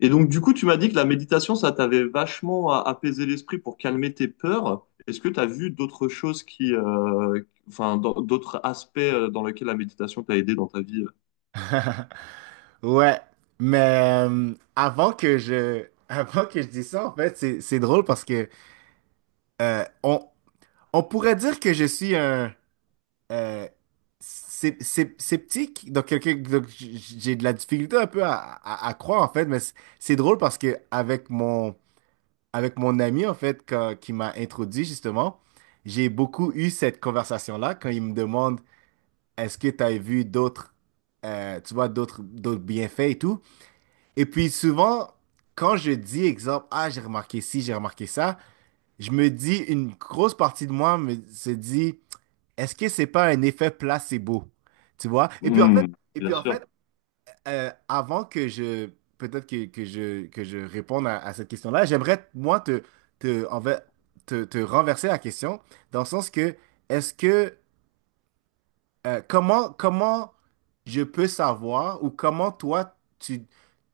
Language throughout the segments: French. Et donc, du coup, tu m'as dit que la méditation, ça t'avait vachement apaisé l'esprit pour calmer tes peurs. Est-ce que tu as vu d'autres choses qui, enfin, d'autres aspects dans lesquels la méditation t'a aidé dans ta vie? Ouais, mais avant que je avant que je dise ça, en fait, c'est drôle parce que euh, on on pourrait dire que je suis un euh, sceptique, donc quelqu'un donc j'ai de la difficulté un peu à, à croire en fait, mais c'est drôle parce que avec mon ami en fait qui m'a introduit justement, j'ai beaucoup eu cette conversation-là quand il me demande est-ce que tu as vu d'autres tu vois d'autres bienfaits et tout. Et puis souvent, quand je dis exemple, ah, j'ai remarqué ci, j'ai remarqué ça, je me dis, une grosse partie de se dit, est-ce que c'est pas un effet placebo? Tu vois? Hmm, Et bien puis en sûr. fait avant que je, peut-être que, que je réponde à cette question-là, j'aimerais, moi, te, en fait, te renverser la question, dans le sens que, est-ce que comment je peux savoir ou comment toi,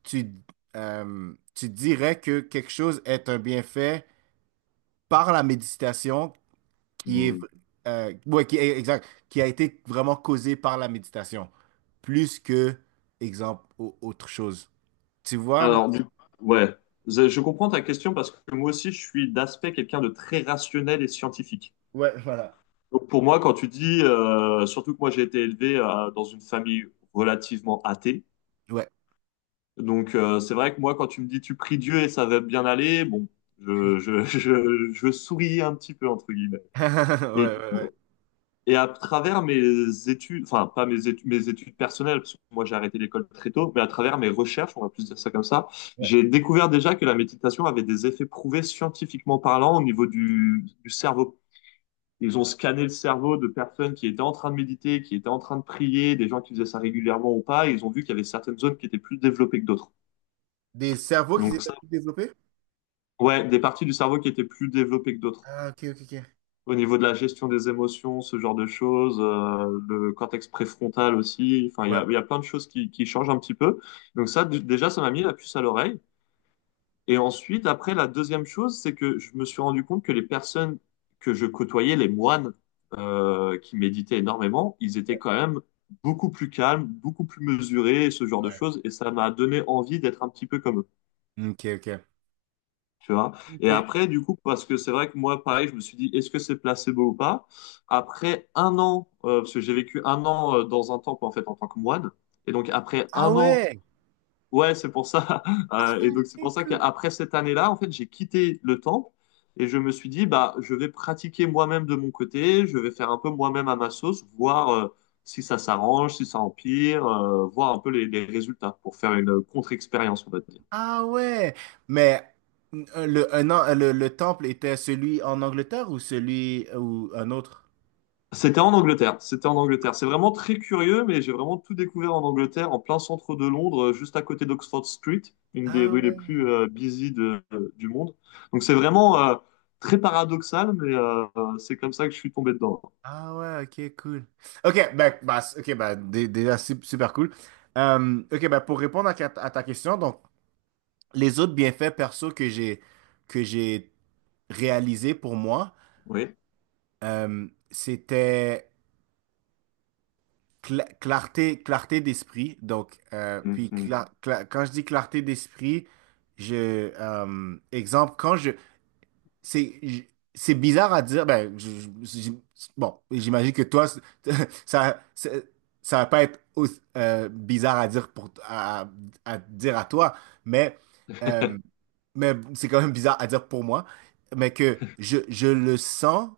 tu, tu dirais que quelque chose est un bienfait par la méditation qui est, Hmm. Exact, qui a été vraiment causé par la méditation, plus que, exemple, autre chose. Tu vois. Alors, du Ouais, je comprends ta question parce que moi aussi, je suis d'aspect quelqu'un de très rationnel et scientifique. Ouais, voilà. Donc, pour moi, quand tu dis, surtout que moi, j'ai été élevé dans une famille relativement athée. Ouais. Donc c'est vrai que moi, quand tu me dis tu pries Dieu et ça va bien aller, bon, je souris un petit peu, entre guillemets. Ouais, Et, du ouais, ouais. coup- et à travers mes études, enfin pas mes études, mes études personnelles, parce que moi j'ai arrêté l'école très tôt, mais à travers mes recherches, on va plus dire ça comme ça, Ouais. j'ai découvert déjà que la méditation avait des effets prouvés scientifiquement parlant au niveau du cerveau. Ils ont scanné le cerveau de personnes qui étaient en train de méditer, qui étaient en train de prier, des gens qui faisaient ça régulièrement ou pas, et ils ont vu qu'il y avait certaines zones qui étaient plus développées que d'autres. Des cerveaux qui Donc étaient ça. plus développés? Ouais, des parties du cerveau qui étaient plus développées que d'autres. Ah, ok, ok, ok. Au niveau de la gestion des émotions, ce genre de choses, le cortex préfrontal aussi. Enfin, Ouais. il y a plein de choses qui changent un petit peu. Donc ça, déjà, ça m'a mis la puce à l'oreille. Et ensuite, après, la deuxième chose, c'est que je me suis rendu compte que les personnes que je côtoyais, les moines, qui méditaient énormément, ils étaient quand même beaucoup plus calmes, beaucoup plus mesurés, et ce genre de Ouais. choses. Et ça m'a donné envie d'être un petit peu comme eux. Ok, ok. Tu vois? Et Ok. après, du coup, parce que c'est vrai que moi, pareil, je me suis dit, est-ce que c'est placebo ou pas? Après un an, parce que j'ai vécu un an dans un temple, en fait, en tant que moine. Et donc, après Ah un an, ouais! ouais, c'est pour ça. Et donc, c'est pour ça qu'après cette année-là, en fait, j'ai quitté le temple et je me suis dit, bah, je vais pratiquer moi-même de mon côté, je vais faire un peu moi-même à ma sauce, voir si ça s'arrange, si ça empire, voir un peu les résultats pour faire une contre-expérience, on va dire. Ah ouais, mais le, un an- le temple était celui en Angleterre ou celui ou un autre? C'était en Angleterre. C'était en Angleterre. C'est vraiment très curieux, mais j'ai vraiment tout découvert en Angleterre, en plein centre de Londres, juste à côté d'Oxford Street, une des Ah rues les ouais, plus busy du monde. Donc c'est vraiment très paradoxal, mais c'est comme ça que je suis tombé dedans. ah ouais, ok, cool. Ok, ben, bah, déjà super cool. Ok, ben, pour répondre à ta question, donc les autres bienfaits perso que j'ai réalisés pour moi, Oui. C'était clarté, clarté d'esprit. Donc, puis Mhm. Quand je dis clarté d'esprit, je, exemple, quand je- c'est bizarre à dire. Ben, je- je- bon, j'imagine que toi, ça, c'est- ça va pas être bizarre à dire à dire à toi, mais euh, mais c'est quand même bizarre à dire pour moi, mais que je le sens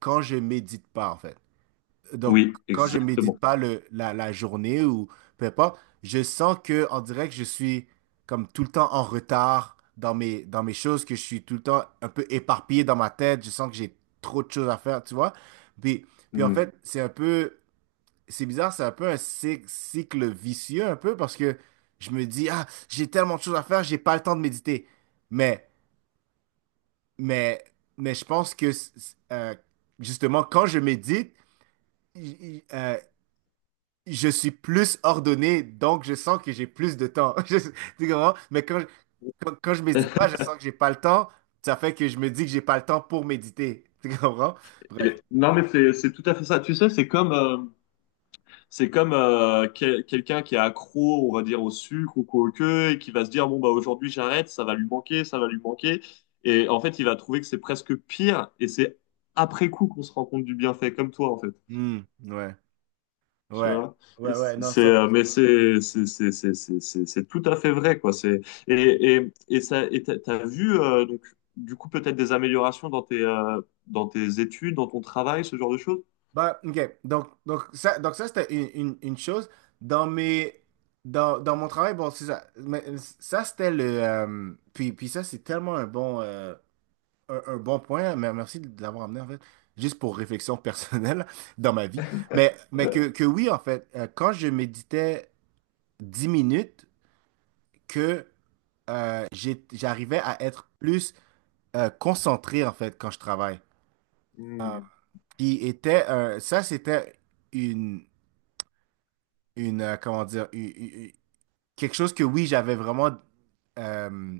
quand je médite pas en fait. Donc, Oui, quand je médite exactement. pas la journée ou peu importe, je sens que en direct, je suis comme tout le temps en retard dans mes choses, que je suis tout le temps un peu éparpillé dans ma tête. Je sens que j'ai trop de choses à faire, tu vois. Puis, puis en Mm. fait, c'est bizarre, c'est un peu un cycle vicieux, un peu, parce que je me dis, ah, j'ai tellement de choses à faire, j'ai pas le temps de méditer. Mais, mais, mais je pense que, justement, quand je médite, je suis plus ordonné, donc je sens que j'ai plus de temps. Tu comprends? Mais quand je médite pas, je sens que j'ai pas le temps. Ça fait que je me dis que j'ai pas le temps pour méditer. Tu comprends? Bref. Non, mais c'est tout à fait ça. Tu sais, c'est comme quelqu'un qui est accro, on va dire, au sucre ou quoi que, et qui va se dire, bon, bah, aujourd'hui, j'arrête, ça va lui manquer, ça va lui manquer. Et en fait, il va trouver que c'est presque pire, et c'est après coup qu'on se rend compte du bienfait, comme toi, en fait. Hmm, ouais. Tu Ouais. vois? Ouais, ouais, non, cent pour cent. Mais c'est tout à fait vrai, quoi. Et ça, t'as vu, donc, du coup, peut-être des améliorations dans tes études, dans ton travail, ce genre de choses? Bah, ok. Donc, donc ça c'était une chose. Dans mes, dans mon travail, bon, c'est ça. Mais ça c'était puis ça c'est tellement un bon point, mais merci de l'avoir amené en fait, juste pour réflexion personnelle dans ma vie. Mais Euh, que oui, en fait, quand je méditais 10 minutes, que j'arrivais à être plus concentré en fait quand je travaille. Euh, hmm. Ça c'était une, une comment dire, quelque chose que oui, j'avais vraiment, euh,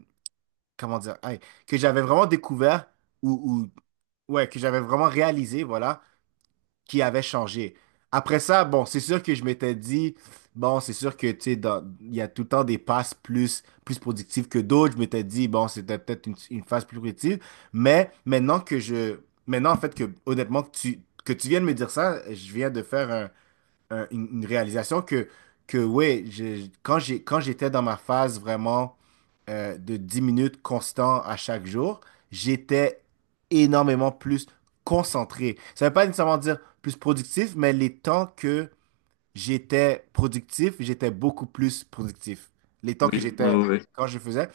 comment dire, hey, que j'avais vraiment découvert ou, ouais, que j'avais vraiment réalisé, voilà, qui avait changé. Après ça, bon, c'est sûr que je m'étais dit, bon, c'est sûr que, tu sais, il y a tout le temps des passes plus productives que d'autres. Je m'étais dit, bon, c'était peut-être une phase plus productive. Mais maintenant que je, maintenant, en fait, que, honnêtement, que tu viens de me dire ça, je viens de faire une réalisation que ouais, quand j'étais dans ma phase vraiment de 10 minutes constant à chaque jour, j'étais énormément plus concentré. Ça ne veut pas nécessairement dire plus productif, mais les temps que j'étais productif, j'étais beaucoup plus productif. Les temps que Oui, ouais, j'étais ouais, ouais. quand je faisais.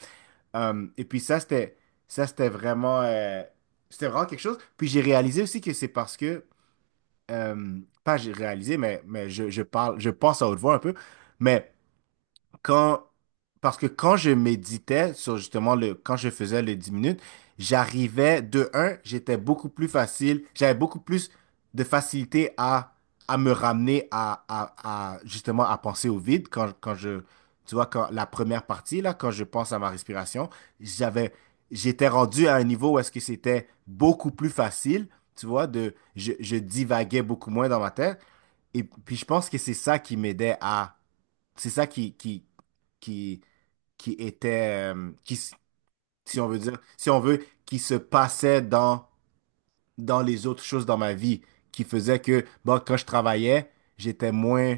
Et puis ça c'était vraiment quelque chose. Puis j'ai réalisé aussi que c'est parce que, euh, pas j'ai réalisé, mais je parle, je pense à haute voix un peu, mais quand, parce que quand je méditais sur justement quand je faisais les 10 minutes, j'arrivais de un, j'étais beaucoup plus facile, j'avais beaucoup plus de facilité à me ramener à, justement à penser au vide quand je, tu vois, quand la première partie, là, quand je pense à ma respiration, j'avais, j'étais rendu à un niveau où est-ce que c'était beaucoup plus facile, tu vois, je divaguais beaucoup moins dans ma tête. Et puis je pense que c'est ça qui, qui était, si on veut dire, si on veut, qui se passait dans les autres choses dans ma vie, qui faisait que, bon, quand je travaillais, j'étais moins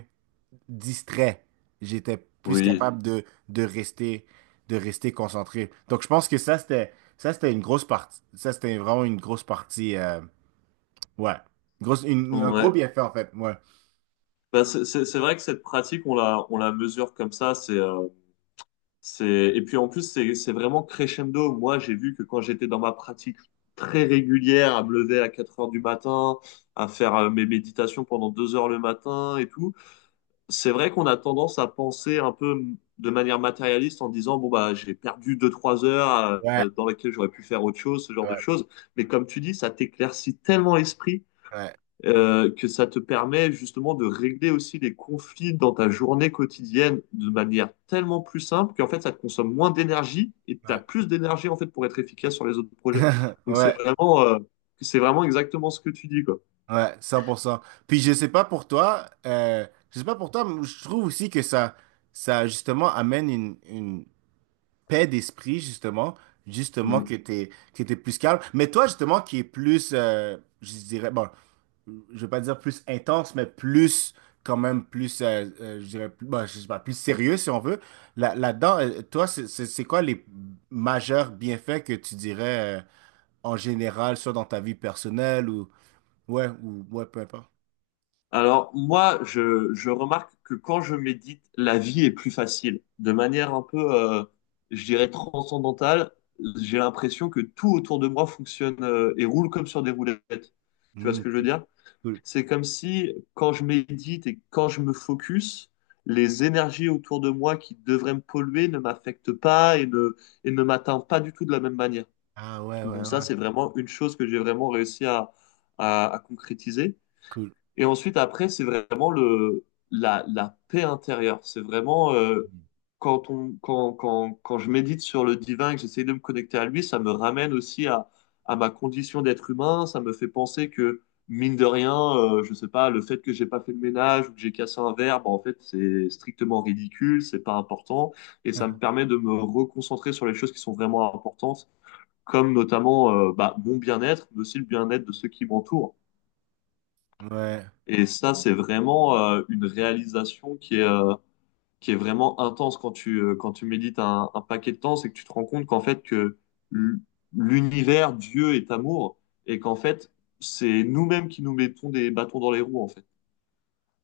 distrait, j'étais plus Oui. capable de rester concentré. Donc, je pense que ça c'était une grosse partie, ça c'était vraiment une grosse partie, ouais, un gros Ouais. bienfait, en fait, ouais. Bah, c'est vrai que cette pratique, on la mesure comme ça. C'est, et puis en plus, c'est vraiment crescendo. Moi, j'ai vu que quand j'étais dans ma pratique très régulière, à me lever à 4 heures du matin, à faire mes méditations pendant 2 heures le matin et tout, c'est vrai qu'on a tendance à penser un peu de manière matérialiste en disant, bon, bah, j'ai perdu 2, 3 heures Ouais, dans lesquelles j'aurais pu faire autre chose, ce genre de ouais, choses. Mais comme tu dis, ça t'éclaircit tellement l'esprit ouais, que ça te permet justement de régler aussi les conflits dans ta journée quotidienne de manière tellement plus simple qu'en fait ça te consomme moins d'énergie et tu as ouais. plus d'énergie en fait pour être efficace sur les autres projets. Donc Ouais. C'est vraiment exactement ce que tu dis quoi. Ouais, 100%. Puis je sais pas pour toi, mais je trouve aussi que ça justement amène une paix d'esprit, justement Mhm. que que t'es plus calme. Mais toi, justement, qui est plus, je dirais, bon, je veux pas dire plus intense, mais plus, quand même, plus, je dirais, plus, bon, je sais pas, plus sérieux, si on veut. Là, là-dedans, toi, c'est quoi les majeurs bienfaits que tu dirais, en général, soit dans ta vie personnelle. Ouais, ou ouais, peu importe. Alors moi je remarque que quand je médite, la vie est plus facile, de manière un peu, je dirais transcendantale. J'ai l'impression que tout autour de moi fonctionne et roule comme sur des roulettes. Tu vois ce Hmm, que je veux cool, dire? cool. C'est comme si, quand je médite et quand je me focus, les énergies autour de moi qui devraient me polluer ne m'affectent pas et ne, et ne m'atteignent pas du tout de la même manière. Ah ouais, ouais, Donc ça, ouais, c'est vraiment une chose que j'ai vraiment réussi à, à concrétiser. cool. Et ensuite, après, c'est vraiment le, la paix intérieure. C'est vraiment quand on, quand je médite sur le divin et que j'essaie de me connecter à lui, ça me ramène aussi à ma condition d'être humain. Ça me fait penser que, mine de rien, je sais pas, le fait que j'ai pas fait le ménage ou que j'ai cassé un verre, bah, en fait, c'est strictement ridicule, c'est pas important. Et ça me permet de me reconcentrer sur les choses qui sont vraiment importantes, comme notamment bah, mon bien-être, mais aussi le bien-être de ceux qui m'entourent. Ouais, Et ça, c'est vraiment une réalisation qui est vraiment intense quand tu médites un paquet de temps, c'est que tu te rends compte qu'en fait, que l- l'univers, Dieu est amour, et qu'en fait, c'est nous-mêmes qui nous mettons des bâtons dans les roues, en fait.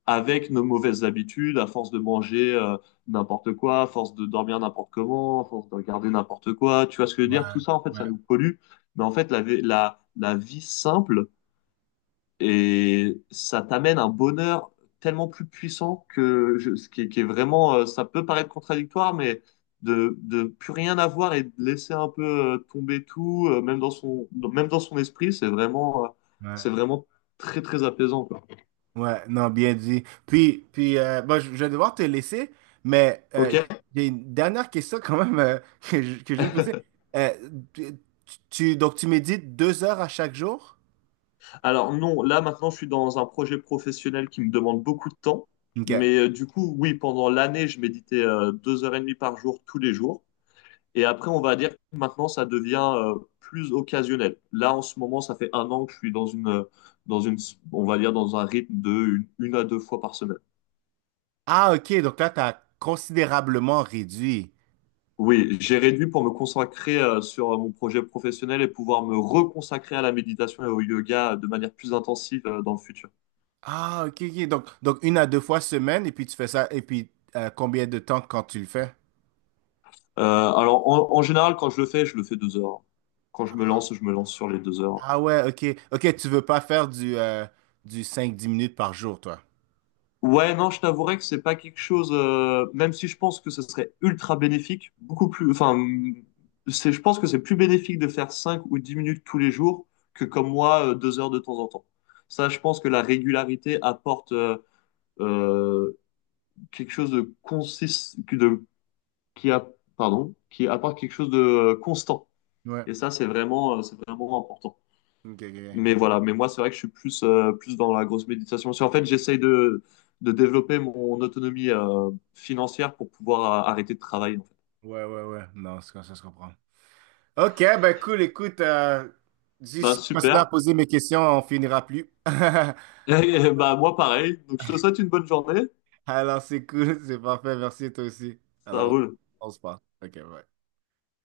Avec nos mauvaises habitudes, à force de manger n'importe quoi, à force de dormir n'importe comment, à force de regarder n'importe quoi, tu vois ce que je veux dire? ouais, Tout ça, en fait, ouais, ça nous pollue. Mais en fait, la, la vie simple, et ça t'amène un bonheur tellement plus puissant que ce qui est vraiment, ça peut paraître contradictoire, mais de plus rien avoir et de laisser un peu tomber tout, même même dans son esprit, ouais. c'est vraiment très, très apaisant, quoi. Ouais, non, bien dit. Puis bon, je vais devoir te laisser, mais OK? j'ai une dernière question quand même que que je vais te poser. Euh, tu, donc, tu médites 2 heures à chaque jour? Alors non, là maintenant, je suis dans un projet professionnel qui me demande beaucoup de temps, OK. mais du coup, oui, pendant l'année, je méditais 2 heures et demie par jour, tous les jours. Et après, on va dire que maintenant, ça devient plus occasionnel. Là, en ce moment, ça fait un an que je suis dans une, on va dire dans un rythme de une à deux fois par semaine. Ah, OK, donc là, tu as considérablement réduit. Oui, j'ai réduit pour me consacrer sur mon projet professionnel et pouvoir me reconsacrer à la méditation et au yoga de manière plus intensive dans le futur. Ah, OK, OK. Donc, une à deux fois semaine, et puis tu fais ça, et puis combien de temps quand tu le fais? Alors, en général, quand je le fais 2 heures. Quand je me lance sur les 2 heures. Ah ouais, ok. Ok, tu veux pas faire du 5 à 10 minutes par jour, toi. Ouais, non, je t'avouerais que c'est pas quelque chose, même si je pense que ce serait ultra bénéfique, beaucoup plus, enfin, c'est, je pense que c'est plus bénéfique de faire 5 ou 10 minutes tous les jours que comme moi, 2 heures de temps en temps. Ça, je pense que la régularité apporte euh, quelque chose de consist, que de, qui a, pardon, qui apporte quelque chose de constant. Ouais. Et ça, c'est vraiment important. Ok, ok, Mais ok. voilà, mais moi, c'est vrai que je suis plus, plus dans la grosse méditation. C'est en fait, j'essaye de développer mon autonomie financière pour pouvoir arrêter de travailler, en fait. Ouais, ouais, ouais. Non, c'est comme ça, se comprend. Ok, ben cool, écoute. Bah, Si je continue à super. poser mes questions, on finira plus. Et, bah, moi, pareil. Donc, je te souhaite une bonne journée. Alors, c'est cool, c'est parfait. Merci, toi aussi. Ça Alors, roule. On se parle. Ok, bye.